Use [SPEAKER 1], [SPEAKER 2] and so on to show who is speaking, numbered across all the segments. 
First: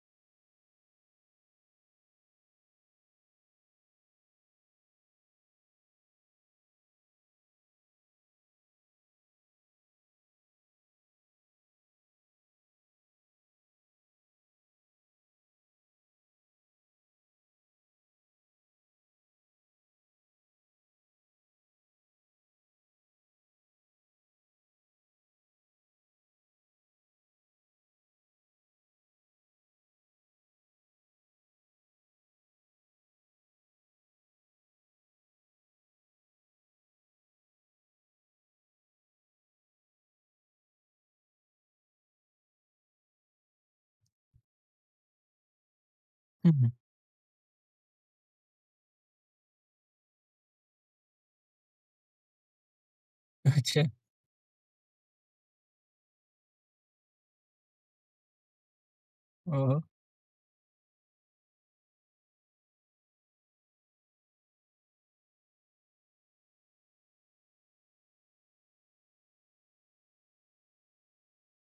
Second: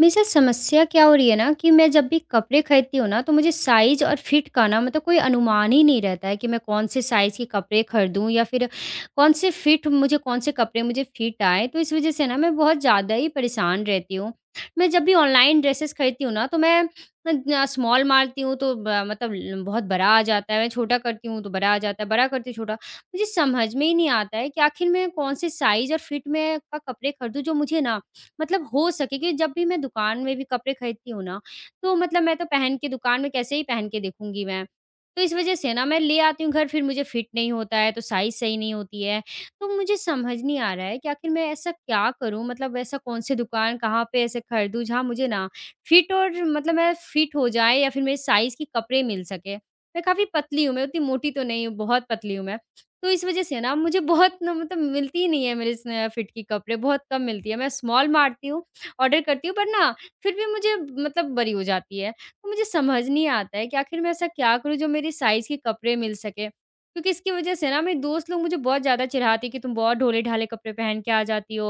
[SPEAKER 1] मेरे साथ समस्या क्या हो रही है ना कि मैं जब भी कपड़े खरीदती हूँ ना तो मुझे साइज़ और फिट का ना मतलब कोई अनुमान ही नहीं रहता है कि मैं कौन से साइज़ के कपड़े खरीदूँ या फिर कौन से फिट मुझे, कौन से कपड़े मुझे फिट आए। तो इस वजह से ना मैं बहुत ज़्यादा ही परेशान रहती हूँ। मैं जब भी ऑनलाइन ड्रेसेस खरीदती हूँ ना तो मैं स्मॉल मारती हूँ तो ब मतलब ल बहुत बड़ा आ जाता है, मैं छोटा करती हूँ तो बड़ा आ जाता है, बड़ा करती हूँ छोटा। मुझे समझ में ही नहीं आता है कि आखिर मैं कौन से साइज़ और फिट में का कपड़े खरीदूँ जो मुझे ना मतलब हो सके, क्योंकि जब भी मैं दुकान में भी कपड़े खरीदती हूँ ना, तो मतलब मैं तो पहन के, दुकान में कैसे ही पहन के देखूँगी मैं। तो इस वज़ह से ना मैं ले आती हूँ घर, फिर मुझे फिट नहीं होता है, तो साइज़ सही नहीं होती है। तो मुझे समझ नहीं आ रहा है कि आखिर मैं ऐसा क्या करूँ? मतलब ऐसा कौन सी दुकान, कहाँ पे ऐसे खरीदूँ जहाँ मुझे ना फिट और
[SPEAKER 2] हुँ, हुँ।
[SPEAKER 1] मतलब मैं फिट हो जाए या फिर मेरे साइज़ के कपड़े मिल सके। मैं काफ़ी पतली हूँ, मैं उतनी मोटी तो नहीं हूँ, बहुत पतली हूँ मैं। तो इस वज़ह से ना
[SPEAKER 2] अच्छा।
[SPEAKER 1] मुझे बहुत ना मतलब मिलती ही नहीं है मेरे स फिट की कपड़े, बहुत कम मिलती है। मैं स्मॉल मारती हूँ, ऑर्डर करती हूँ, पर
[SPEAKER 2] ओह!
[SPEAKER 1] ना फिर भी मुझे मतलब बड़ी हो जाती है। तो मुझे समझ नहीं आता है कि आखिर मैं ऐसा क्या करूँ जो मेरी साइज़ के कपड़े मिल सकें? क्योंकि इसकी वज़ह से ना मेरे दोस्त लोग मुझे बहुत ज़्यादा चिढ़ाती है कि तुम बहुत ढोले-ढाले कपड़े पहन के आ जाती हो।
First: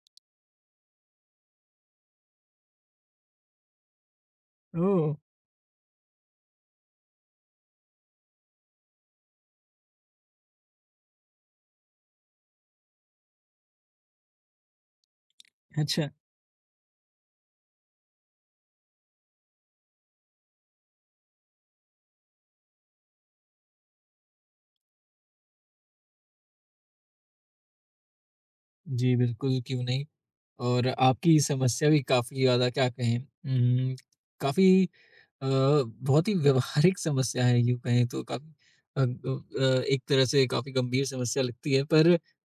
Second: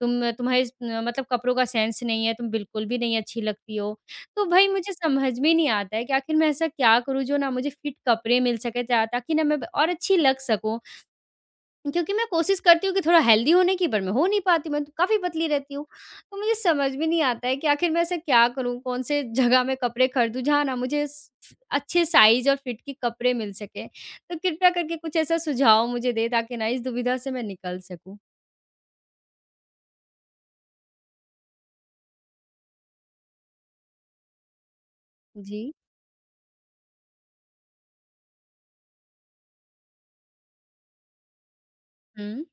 [SPEAKER 1] तुम, तुम्हारे स मतलब कपड़ों का सेंस नहीं है, तुम बिल्कुल भी नहीं अच्छी लगती हो। तो भई मुझे
[SPEAKER 2] ओह!
[SPEAKER 1] समझ में नहीं आता है कि आखिर मैं ऐसा क्या करूँ जो ना मुझे फिट कपड़े मिल सकें, ता ताकि ना मैं ब और अच्छी लग सकूँ। क्योंकि मैं कोशिश करती हूँ कि थोड़ा हेल्दी होने की, पर मैं हो नहीं पाती, मैं तो काफ़ी पतली रहती हूँ।
[SPEAKER 2] अच्छा।
[SPEAKER 1] तो मुझे समझ में नहीं आता है कि आखिर मैं ऐसा क्या करूँ? कौन से जगह में कपड़े खरीदूँ जहाँ ना मुझे स अच्छे साइज़ और फिट के कपड़े मिल सकें? तो कृपया करके कुछ ऐसा सुझाव मुझे दें ताकि ना इस दुविधा से मैं निकल सकूँ।
[SPEAKER 2] जी, बिल्कुल, क्यों नहीं। और आपकी समस्या भी काफ़ी ज़्यादा क्या कहें काफ़ी
[SPEAKER 1] जी।
[SPEAKER 2] बहुत ही व्यावहारिक समस्या है, यूँ कहें तो काफ़ी एक तरह से काफ़ी गंभीर समस्या लगती है। पर
[SPEAKER 1] हुँ।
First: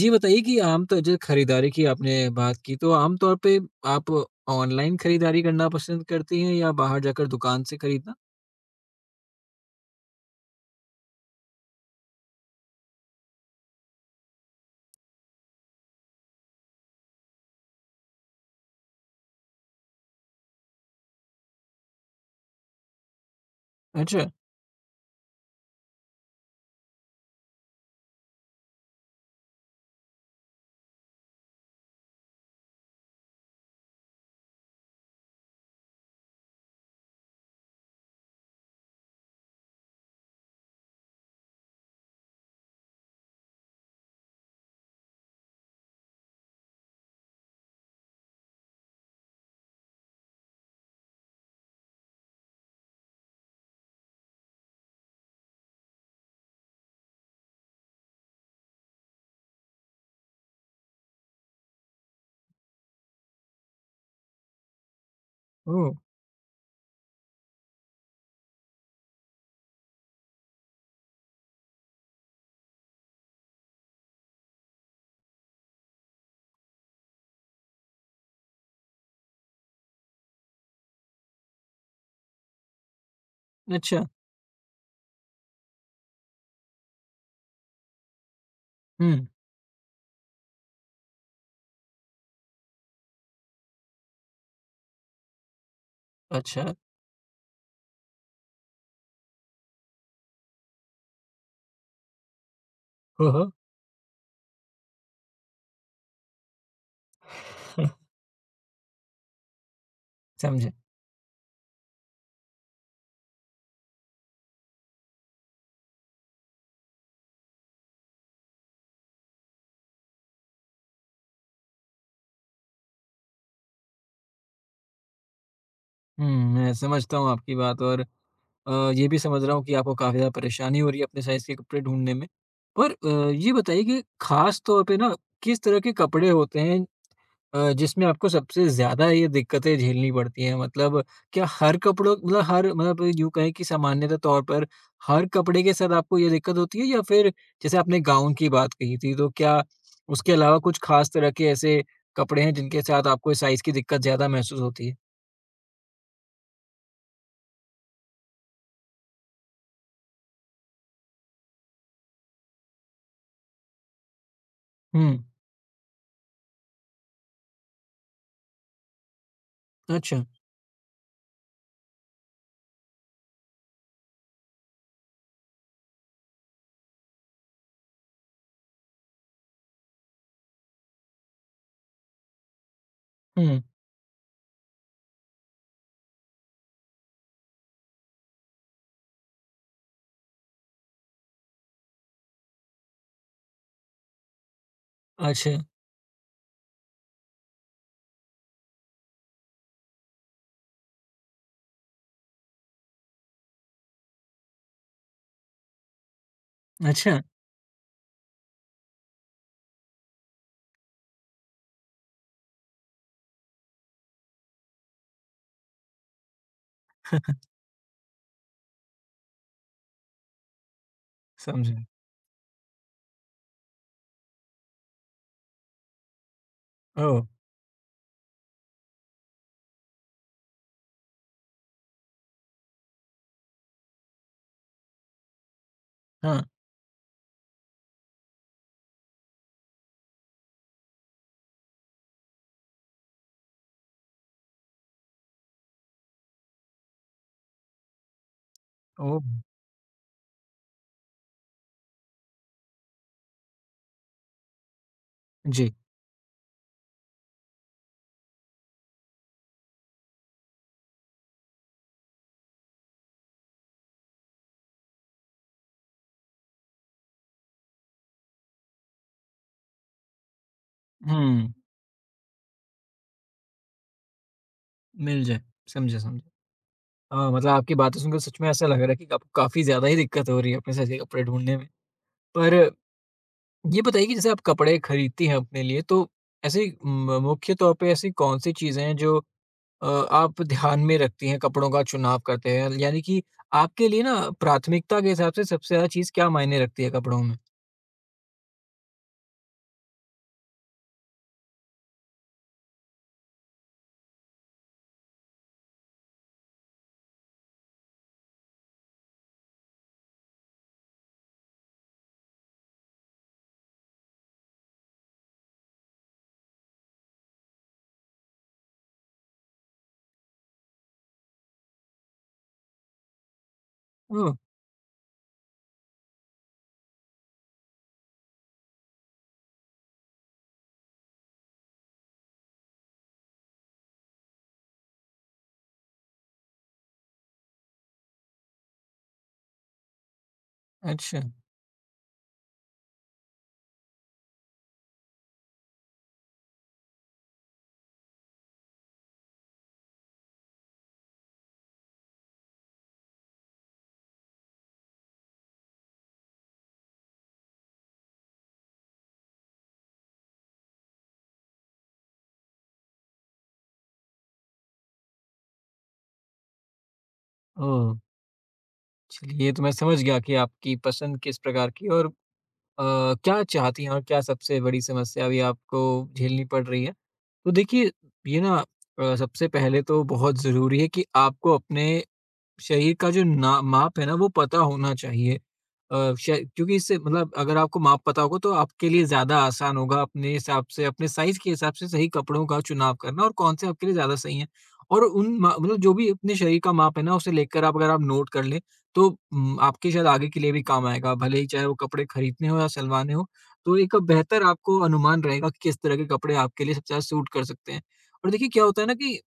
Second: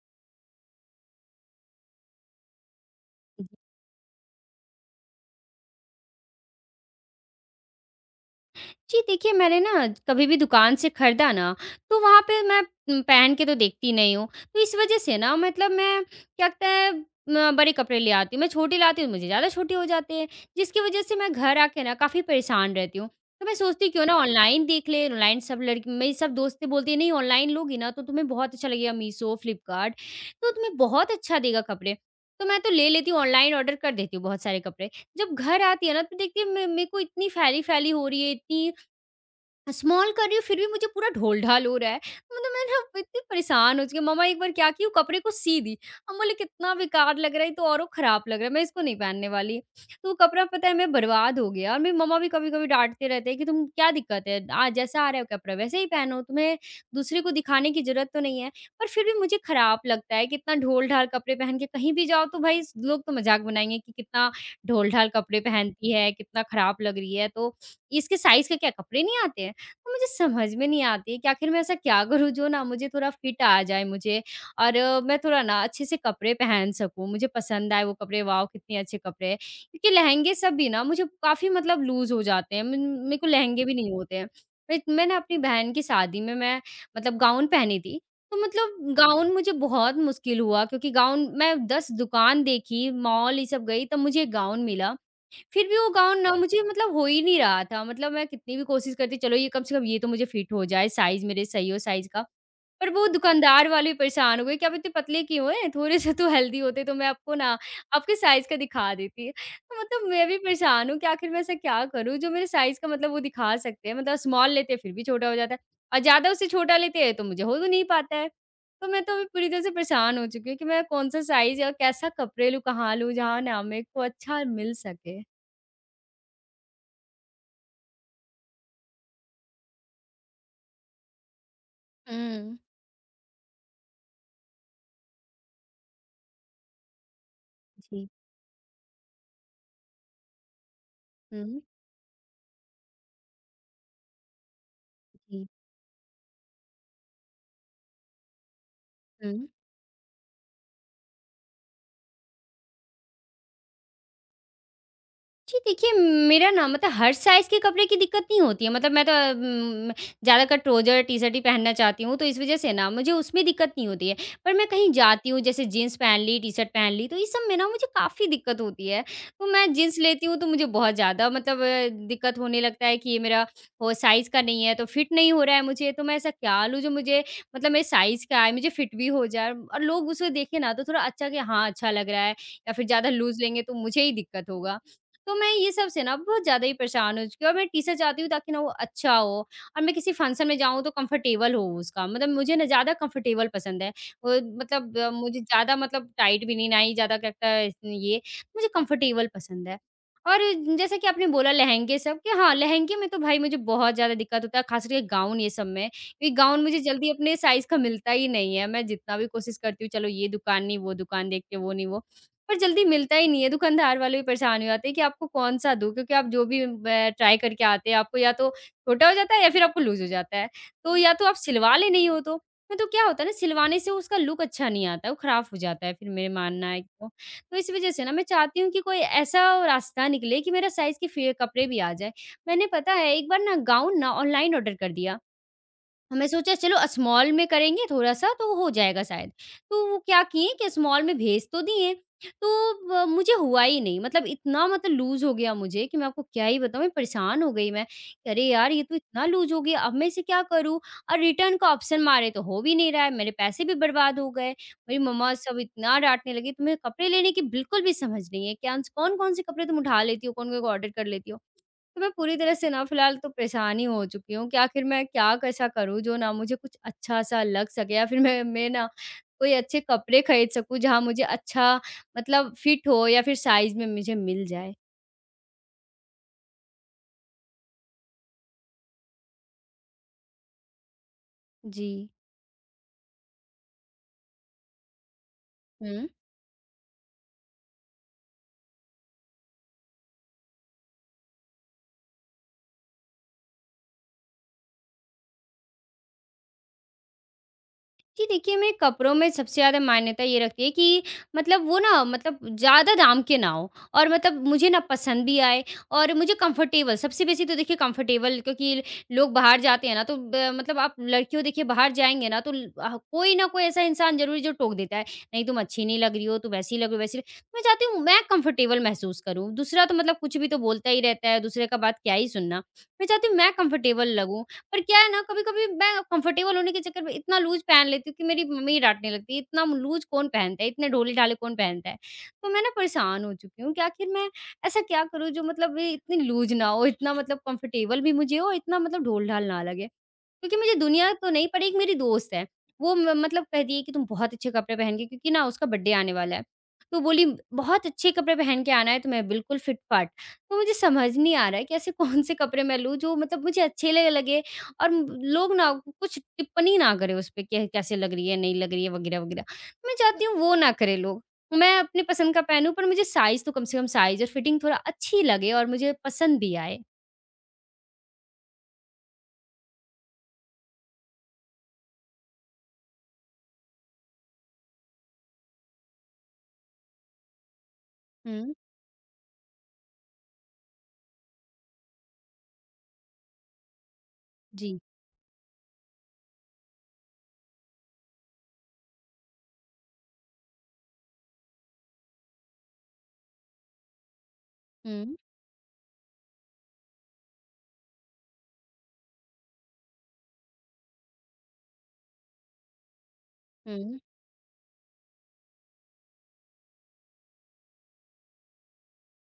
[SPEAKER 2] ये बताइए कि आम तौर जैसे खरीदारी की आपने बात की, तो आम तौर पे आप ऑनलाइन खरीदारी करना पसंद करती हैं या बाहर जाकर दुकान से खरीदना?
[SPEAKER 1] जी, देखिए मैंने ना कभी भी दुकान से खरीदा ना, तो वहाँ पे मैं पहन के तो देखती नहीं हूँ। तो इस वज़ह से ना मतलब मैं क्या कहते हैं, म बड़े कपड़े ले आती हूँ। मैं छोटे लाती हूँ मुझे ज़्यादा छोटे हो जाते हैं, जिसकी वज़ह से मैं घर आके ना काफ़ी परेशान रहती हूँ। तो मैं सोचती हूँ क्यों ना
[SPEAKER 2] अच्छा।
[SPEAKER 1] ऑनलाइन देख ले, ऑनलाइन सब लड़की, मेरी सब दोस्तें बोलती हैं, "नहीं ऑनलाइन लोगी ना तो तुम्हें बहुत अच्छा लगेगा, मीशो, फ्लिपकार्ट, तो तुम्हें बहुत अच्छा देगा कपड़े।" तो मैं तो ले लेती हूँ, ऑनलाइन ऑर्डर कर देती हूँ बहुत सारे कपड़े। जब घर आती है ना तो देखती हूँ मे मेरे को इतनी फैली-फैली हो रही है, इतनी स्मॉल कर रही हूँ फिर भी मुझे पूरा ढोल-ढाल हो रहा है। मतलब मैं ना इतनी परेशान हो चुकी हूँ। मम्मा एक बार क्या की, वो कपड़े को सी दी। हम बोले कितना बेकार लग रहा है, ये तो औरों ख़राब लग रहा है, मैं इसको नहीं पहनने वाली। तो वो कपड़ा पता है मैं बर्बाद हो गया, और मेरी मम्मा भी कभी-कभी डाँटते रहते हैं कि तुम क्या दिक्कत है? आ जैसा आ रहा है कपड़ा वैसे ही पहनो, तुम्हें दूसरे को दिखाने की ज़रूरत तो नहीं है। पर फिर भी मुझे ख़राब लगता है कि इतना ढोल-ढाल कपड़े पहन के कहीं भी जाओ तो भाई लोग तो मज़ाक बनाएँगे कि कितना ढोल-ढाल कपड़े पहनती
[SPEAKER 2] ओह!
[SPEAKER 1] है, कितना ख़राब लग रही है। तो इसके साइज़ के क्या कपड़े नहीं आते हैं? तो मुझे समझ में नहीं आती है कि आखिर मैं ऐसा क्या करूँ जो ना मुझे थोड़ा फिट आ जाए, मुझे और मैं थोड़ा ना अच्छे से कपड़े पहन सकूँ, मुझे पसंद आए वो कपड़े, वाओ! कितने अच्छे कपड़े हैं। क्योंकि लहंगे सब भी ना मुझे काफ़ी मतलब लूज़ हो जाते हैं, मन मेरे को लहंगे भी नहीं
[SPEAKER 2] अच्छा।
[SPEAKER 1] होते हैं। मैं ना अपनी बहन की शादी में मैं मतलब गाउन पहनी थी, तो मतलब
[SPEAKER 2] हुँ।
[SPEAKER 1] गाउन मुझे बहुत मुश्किल हुआ, क्योंकि गाउन मैं 10 दुकान देखी, मॉल ये सब गई तब मुझे गाउन मिला। फिर भी वो गाउन ना मुझे
[SPEAKER 2] अच्छा।
[SPEAKER 1] मतलब हो ही नहीं रहा था, मतलब मैं कितनी भी कोशिश करती चलो ये कम से कम ये तो मुझे फिट हो जाए, साइज़ मेरे सही हो साइज़ का। पर वो
[SPEAKER 2] ओह!
[SPEAKER 1] दुकानदार वाले परेशान हो गए कि आप इतने पतले क्यों हैं? थोड़े-से तो हेल्दी होते तो मैं आपको ना आपके साइज़ का दिखा देती। तो मतलब मैं भी
[SPEAKER 2] समझा।
[SPEAKER 1] परेशान हूँ कि आखिर मैं ऐसा क्या करूँ जो मेरे साइज़ का, मतलब वो दिखा सकते हैं, मतलब स्मॉल लेते हैं फिर भी छोटा हो जाता है, और ज़्यादा उससे छोटा लेते हैं तो मुझे हो तो नहीं पाता है। तो मैं तो अभी पूरी तरह से परेशान हो चुकी हूँ कि मैं कौन-सा साइज़ या कैसा कपड़े लूँ, कहाँ लूँ जहाँ ना मेरे को अच्छा मिल सके।
[SPEAKER 2] हुँ, मैं समझता हूँ आपकी बात, और ये भी समझ रहा हूँ कि आपको काफ़ी ज़्यादा परेशानी हो रही है अपने साइज़ के कपड़े ढूँढने में।
[SPEAKER 1] हुँ।
[SPEAKER 2] पर ये बताइए कि ख़ास तौर पे ना किस तरह के कपड़े होते हैं जिसमें
[SPEAKER 1] जी।
[SPEAKER 2] आपको सबसे ज़्यादा ये दिक्कतें झेलनी पड़ती हैं? मतलब क्या
[SPEAKER 1] हुँ।
[SPEAKER 2] हर कपड़ों मतलब हर मतलब यूँ कहें कि सामान्यतः तौर पर हर
[SPEAKER 1] जी।
[SPEAKER 2] कपड़े के साथ आपको ये दिक्कत होती है, या फिर जैसे आपने गाउन की बात कही थी, तो
[SPEAKER 1] हुँ।
[SPEAKER 2] क्या उसके अलावा कुछ ख़ास तरह के ऐसे कपड़े हैं जिनके साथ आपको इस साइज़ की दिक्कत ज़्यादा महसूस होती है?
[SPEAKER 1] जी, देखिए मेरा ना मतलब हर साइज़ के कपड़े की दिक्कत नहीं होती है, मतलब मैं तो ज़्यादातर ट्राउज़र, टी-शर्ट ही पहनना चाहती हूँ, तो इस वज़ह से ना मुझे उसमें दिक्कत नहीं होती है। पर मैं कहीं
[SPEAKER 2] हुँ,
[SPEAKER 1] जाती हूँ, जैसे जीन्स पहन ली, टी-शर्ट पहन ली, तो इस सब में ना मुझे काफ़ी दिक्कत होती है। तो मैं जीन्स
[SPEAKER 2] अच्छा।
[SPEAKER 1] लेती हूँ, तो मुझे बहुत ज़्यादा मतलब दिक्कत होने लगता है कि ये मेरा वो साइज़ का नहीं है, तो फिट नहीं हो रहा है मुझे, तो मैं ऐसा क्या लूँ जो मुझे मतलब मेरे साइज़ का आए, मुझे फिट भी हो जाए, और लोग उसे देखें ना तो थोड़ा अच्छा कि हाँ, अच्छा लग रहा है, या फिर ज़्यादा लूज़ लेंगे
[SPEAKER 2] हुँ।
[SPEAKER 1] तो मुझे ही दिक्कत होगा। तो मैं ये सब से ना बहुत ज़्यादा ही परेशान हो चुकी हूँ, और मैं टी-शर्ट चाहती हूँ ताकि ना वो अच्छा हो, और मैं किसी फंक्शन में जाऊँ तो कंफर्टेबल हो उसका, मतलब मुझे ना ज़्यादा कंफर्टेबल पसंद है। वो मतलब मुझे
[SPEAKER 2] अच्छा,
[SPEAKER 1] ज़्यादा मतलब टाइट भी नहीं, ना ही ज़्यादा क्या लगता है इसमें ये, मुझे कंफर्टेबल पसंद है। और जैसा कि आपने बोला लहंगे सब कि हाँ, लहंगे में तो भाई मुझे बहुत ज़्यादा दिक्कत होता है, ख़ास करके गाउन ये सब में। ये गाउन मुझे जल्दी
[SPEAKER 2] अच्छा।
[SPEAKER 1] अपने साइज़ का मिलता ही नहीं है, मैं जितना भी कोशिश करती हूँ चलो ये दुकान नहीं, वो दुकान देख के, वो नहीं वो, पर जल्दी मिलता ही नहीं है, दुकानदार वाले भी परेशान हो जाते हैं कि आपको कौन-सा दूँ? क्योंकि आप जो भी ब ट्राई करके आते हैं, आपको या तो छोटा हो जाता है या फिर आपको लूज़ हो जाता है। तो या तो आप सिलवा
[SPEAKER 2] समझा।
[SPEAKER 1] ले, नहीं हो तो। नहीं तो क्या होता है ना सिलवाने से उसका लुक अच्छा नहीं आता है, वो खराब हो जाता है फिर, मेरा मानना है तो।
[SPEAKER 2] ओह!
[SPEAKER 1] तो इस वज़ह से ना मैं चाहती हूँ कि कोई ऐसा रास्ता निकले कि मेरा साइज़ के फे कपड़े भी आ जाएँ। मैंने पता है एक बार ना गाउन ना ऑनलाइन ऑर्डर कर दिया। हमने
[SPEAKER 2] हाँ।
[SPEAKER 1] सोचा चलो स्मॉल में करेंगे थोड़ा-सा तो हो जाएगा शायद। तो वो क्या किए कि स्मॉल में भेज तो दिए, तो ब मुझे हुआ ही नहीं। मतलब इतना मतलब लूज़ हो गया मुझे कि मैं आपको क्या ही बताऊँ, मैं परेशान हो गई मैं। कि अरे यार! ये तो
[SPEAKER 2] ओह!
[SPEAKER 1] इतना लूज़ हो गया, अब मैं इसे क्या करूँ? और रिटर्न का ऑप्शन मारे तो हो भी नहीं रहा है, मेरे पैसे भी बर्बाद हो गए। मेरी मम्मा सब
[SPEAKER 2] जी।
[SPEAKER 1] इतना डाँटने लगी, तुम्हें कपड़े लेने की बिल्कुल भी समझ नहीं है। क्या कौन-कौन से कपड़े तुम उठा लेती हो, कौन-कौन को ऑर्डर कर लेती हो? तो मैं पूरी तरह से ना फिलहाल तो परेशान ही हो चुकी हूँ कि आखिर मैं क्या कैसा करूँ जो ना मुझे कुछ अच्छा-सा लग सके, या फिर मैं ना कोई अच्छे कपड़े खरीद सकूँ जहाँ मुझे
[SPEAKER 2] हुँ,
[SPEAKER 1] अच्छा मतलब फिट हो या फिर साइज़ में मुझे मिल जाए।
[SPEAKER 2] मिल जाए। समझा, समझा। मतलब आपकी बातें सुनकर सच में ऐसा लग रहा है कि आपको काफ़ी ज़्यादा ही दिक्कत हो रही है अपने साइज़ के कपड़े ढूँढने में।
[SPEAKER 1] जी।
[SPEAKER 2] पर ये बताइए कि जैसे आप कपड़े खरीदती हैं अपने लिए, तो ऐसे म मुख्य तौर पे ऐसी कौन-सी चीज़ें हैं जो आप ध्यान में रखती हैं कपड़ों का चुनाव करते हैं? यानी कि आपके लिए ना प्राथमिकता के हिसाब से सबसे ज़्यादा चीज़ क्या मायने रखती है कपड़ों में?
[SPEAKER 1] जी, देखिए मैं कपड़ों में सबसे ज़्यादा मान्यता ये रखती है कि मतलब वो ना मतलब ज़्यादा दाम के ना हो, और मतलब मुझे ना पसंद भी आए, और मुझे कंफर्टेबल सबसे बेसी, तो देखिए कंफर्टेबल, क्योंकि लोग बाहर जाते हैं ना तो ब मतलब आप लड़कियों देखिए बाहर जाएँगे ना तो कोई ना कोई ऐसा इंसान ज़रूर है जो टोक देता है, नहीं तुम अच्छी नहीं लग रही हो, तुम ऐसी लग रही हो, वैसी लग, मैं चाहती हूँ मैं कंफर्टेबल महसूस करूँ, दूसरा तो मतलब कुछ भी तो बोलता ही रहता है, दूसरे का बात क्या ही सुनना। मैं चाहती हूँ मैं कंफर्टेबल
[SPEAKER 2] ओह!
[SPEAKER 1] लगूँ, पर क्या है ना कभी-कभी मैं कंफर्टेबल होने के चक्कर में इतना लूज़ पहन लेती हूँ कि मेरी मम्मी डाँटने लगती है, "इतना लूज़ कौन पहनता है? इतने ढोले-ढाले कौन पहनता है?" तो मैं ना परेशान हो चुकी हूँ कि आखिर मैं ऐसा क्या करूँ जो मतलब ये इतनी लूज़ ना हो, इतना मतलब कंफर्टेबल भी मुझे हो, इतना मतलब ढोल-ढाल ना लगे। क्योंकि मुझे दुनिया
[SPEAKER 2] अच्छा।
[SPEAKER 1] तो नहीं पड़ी, एक मेरी दोस्त है। वो म मतलब कहती है कि तुम बहुत अच्छे कपड़े पहन के, क्योंकि ना उसका बर्थडे आने वाला है। तो बोली बहुत अच्छे कपड़े पहन के आना है तुम्हें, बिल्कुल फिट-फाट। तो मुझे समझ नहीं आ रहा है कि ऐसे कौन-से कपड़े मैं लूँ जो मतलब मुझे अच्छे ल लगे, और लोग ना कुछ टिप्पणी ना करें उस पे कि कैसे लग रही है, नहीं लग रही है वगैरह-वगैरह। मैं चाहती हूँ वो ना करें लोग। मैं अपनी पसंद का पहनूँ, पर मुझे साइज़ तो कम से कम साइज़ और फिटिंग थोड़ा अच्छी लगे और मुझे पसंद भी आए।
[SPEAKER 2] ओह! चलिए, ये तो मैं समझ गया कि आपकी पसंद किस प्रकार की है और अ, क्या चाहती हैं और क्या सबसे बड़ी समस्या अभी आपको झेलनी पड़ रही है। तो देखिए, ये
[SPEAKER 1] हुँ,
[SPEAKER 2] ना सबसे पहले तो बहुत ज़रूरी है कि आपको अपने शरीर का जो ना माप है ना वो पता
[SPEAKER 1] जी।
[SPEAKER 2] होना चाहिए। अ, श क्योंकि इससे मतलब अगर आपको माप पता होगा तो आपके लिए ज़्यादा आसान होगा अपने हिसाब से, अपने साइज़ के हिसाब से सही कपड़ों का चुनाव करना, और कौन से आपके लिए ज़्यादा सही हैं। और
[SPEAKER 1] हुँ,
[SPEAKER 2] उन म मतलब जो भी अपने शरीर का माप है ना, उसे लेकर आप अगर आप नोट कर लें, तो आपके शायद आगे के लिए भी काम आएगा। भले ही चाहे वो कपड़े खरीदने हो या सिलवाने हो, तो एक
[SPEAKER 1] हुँ,
[SPEAKER 2] बेहतर आपको अनुमान रहेगा कि किस तरह के कपड़े आपके लिए सबसे ज़्यादा सूट कर सकते हैं। और देखिए क्या होता है ना कि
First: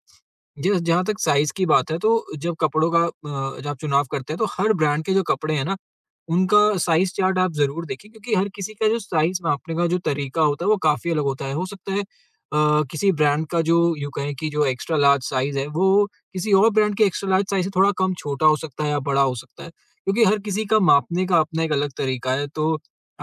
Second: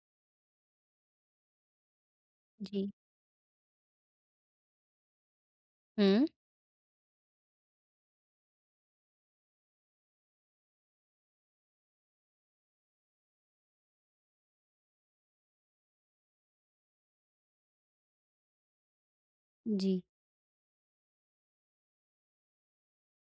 [SPEAKER 2] जी, जहाँ तक साइज़ की बात है, तो जब
[SPEAKER 1] जी।
[SPEAKER 2] आप चुनाव करते हैं तो हर ब्रांड के जो कपड़े हैं ना,
[SPEAKER 1] हुँ।
[SPEAKER 2] उनका साइज़ चार्ट आप ज़रूर देखें, क्योंकि हर किसी का जो साइज़ मापने का जो तरीका होता है वो काफ़ी अलग होता है। हो सकता है किसी ब्रांड का जो यूँ कहें कि जो एक्स्ट्रा लार्ज साइज़ है वो किसी और ब्रांड के एक्स्ट्रा लार्ज साइज़ से थोड़ा कम छोटा हो सकता है या बड़ा हो सकता है।
[SPEAKER 1] जी।
[SPEAKER 2] क्योंकि हर किसी का मापने का अपना एक अलग तरीका है, तो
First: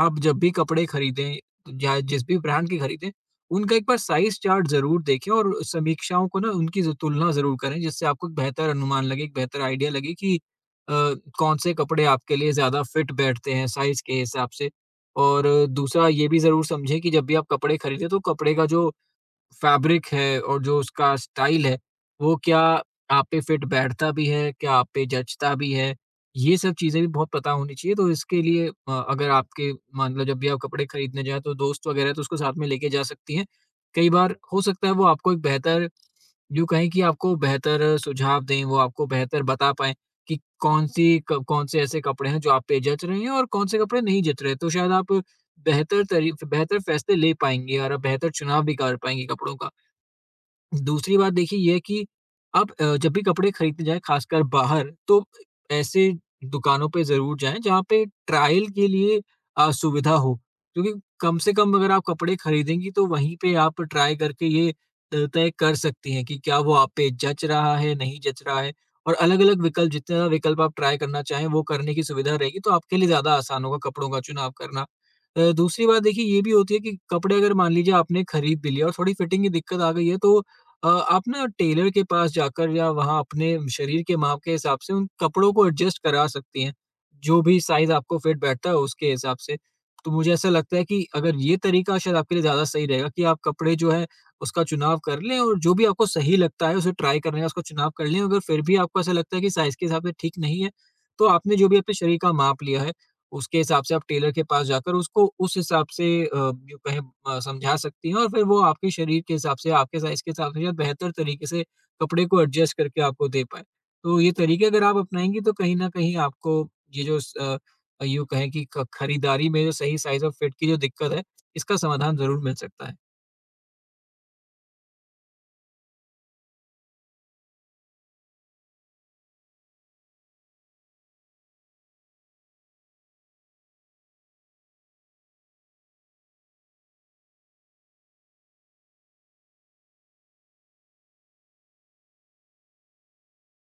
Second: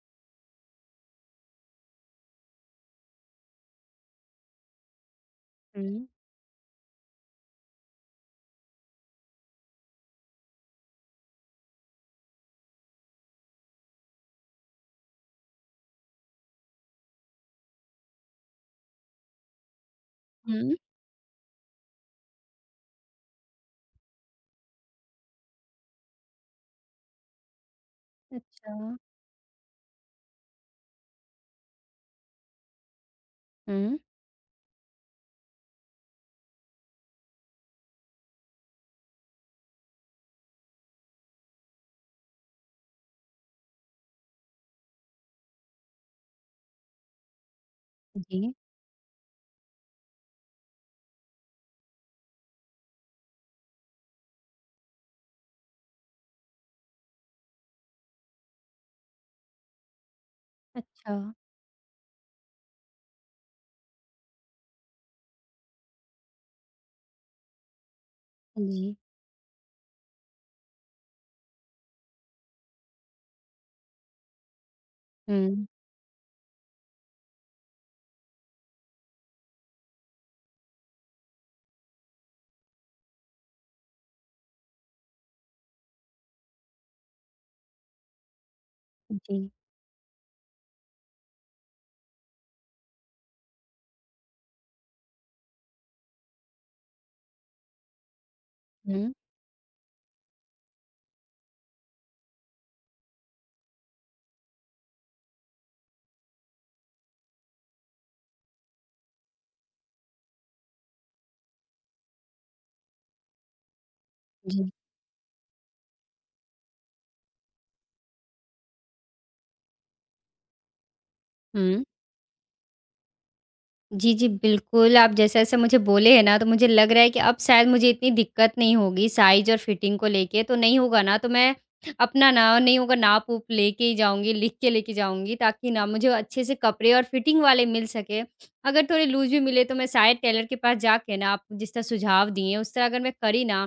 [SPEAKER 2] आप जब भी कपड़े खरीदें या जिस भी ब्रांड के खरीदें, उनका एक बार साइज़ चार्ट ज़रूर देखें और
[SPEAKER 1] हुँ।
[SPEAKER 2] समीक्षाओं को ना उनकी ज तुलना ज़रूर करें, जिससे आपको एक बेहतर अनुमान लगे, एक बेहतर आइडिया लगे कि अ, कौन से कपड़े आपके लिए ज़्यादा फिट बैठते हैं साइज़ के हिसाब से। और दूसरा ये भी ज़रूर समझें कि जब भी आप कपड़े खरीदें तो कपड़े का जो फैब्रिक है और
[SPEAKER 1] हुँ।
[SPEAKER 2] जो उसका स्टाइल है, वो क्या आप पे फिट बैठता भी है, क्या आप पे जचता भी है? ये सब चीज़ें भी बहुत पता होनी चाहिए, तो इसके लिए
[SPEAKER 1] अच्छा।
[SPEAKER 2] अगर आपके मान लो जब भी आप कपड़े खरीदने जाएँ तो दोस्त वगैरह है तो उसको साथ में लेके जा सकती हैं।
[SPEAKER 1] हुँ।
[SPEAKER 2] कई बार हो सकता है वो आपको एक बेहतर यूँ कहें कि आपको बेहतर सुझाव दें, वो आपको बेहतर बता पाएँ कि कौन से ऐसे कपड़े हैं जो आप पे जच रहे हैं और कौन से कपड़े नहीं जच रहे। तो शायद आप बेहतर तरी बेहतर फैसले ले पाएँगे और आप बेहतर
[SPEAKER 1] जी।
[SPEAKER 2] चुनाव भी कर पाएँगे कपड़ों का। दूसरी बात देखिए, ये है कि आप जब भी कपड़े खरीदने जाएँ खासकर बाहर, तो ऐसे दुकानों पे ज़रूर जाएँ जहाँ पे ट्रायल के लिए सुविधा हो। क्योंकि
[SPEAKER 1] अच्छा।
[SPEAKER 2] कम से कम अगर आप कपड़े खरीदेंगी तो वहीं पे आप ट्राई करके ये तय कर सकती हैं कि क्या वो आप पे जच रहा है, नहीं जच रहा है,
[SPEAKER 1] जी।
[SPEAKER 2] और अलग-अलग विकल्प जितने ज़्यादा विकल्प आप ट्राई करना चाहें वो करने की सुविधा रहेगी, तो आपके लिए ज़्यादा आसान होगा कपड़ों का चुनाव करना।
[SPEAKER 1] हुँ।
[SPEAKER 2] दूसरी बात देखिए ये भी होती है कि कपड़े अगर मान लीजिए आपने खरीद भी लिए और थोड़ी फिटिंग की दिक्कत आ गई है, तो आप ना टेलर के पास जाकर या वहाँ अपने शरीर के माप के हिसाब से उन कपड़ों को एडजस्ट करा सकती हैं। जो भी साइज़ आपको फिट बैठता है उसके
[SPEAKER 1] जी।
[SPEAKER 2] हिसाब
[SPEAKER 1] जी।
[SPEAKER 2] से। तो मुझे ऐसा लगता है कि अगर ये तरीका शायद आपके लिए ज़्यादा सही रहेगा कि आप कपड़े जो है उसका चुनाव कर लें और जो भी आपको सही लगता है उसे ट्राई करने का उसका चुनाव कर लें। अगर फिर भी आपको
[SPEAKER 1] हुँ।
[SPEAKER 2] ऐसा लगता है कि साइज़ के हिसाब से ठीक नहीं है, तो आपने जो भी अपने शरीर का माप लिया है उसके हिसाब से आप टेलर के पास जाकर उसको उस हिसाब से यूँ कहें समझा सकती हैं, और फिर वो आपके शरीर के हिसाब से, आपके साइज़ के हिसाब से शायद बेहतर तरीके से कपड़े को एडजस्ट करके आपको दे पाएँ। तो ये तरीके
[SPEAKER 1] जी।
[SPEAKER 2] अगर आप अपनाएँगी, तो कहीं न कहीं आपको ये जो यूँ कहें कि ख खरीदारी में जो सही साइज़ और फिट की जो दिक्कत है, इसका
[SPEAKER 1] हुँ।
[SPEAKER 2] समाधान ज़रूर मिल सकता है।
[SPEAKER 1] जी, जी, बिल्कुल, आप जैसे-जैसे मुझे बोले हैं ना, तो मुझे लग रहा है कि अब शायद मुझे इतनी दिक्कत नहीं होगी साइज़ और फिटिंग को लेके, तो नहीं होगा ना, तो मैं अपना ना नहीं होगा नाप-वूप लेके ही जाऊँगी, लिख के लेके जाऊँगी, ताकि ना मुझे अच्छे से कपड़े और फिटिंग वाले मिल सके। अगर थोड़े लूज़ भी मिले, तो मैं शायद टेलर के पास जाके ना, आप जिस तरह सुझाव दिए, उस तरह अगर मैं करी ना,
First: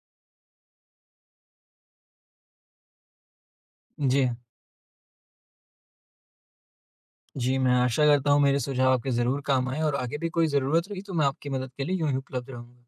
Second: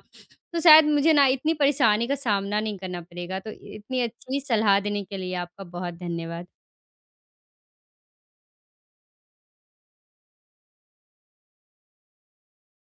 [SPEAKER 1] तो शायद मुझे ना इतनी परेशानी का सामना नहीं करना पड़ेगा। तो इ इतनी
[SPEAKER 2] जी।
[SPEAKER 1] अच्छी सलाह देने के लिए आपका बहुत धन्यवाद।
[SPEAKER 2] जी, मैं आशा करता हूँ मेरे सुझाव आपके ज़रूर काम आएँ, और आगे भी कोई ज़रूरत रही तो मैं आपकी मदद के लिए यूँ ही उपलब्ध रहूँगा।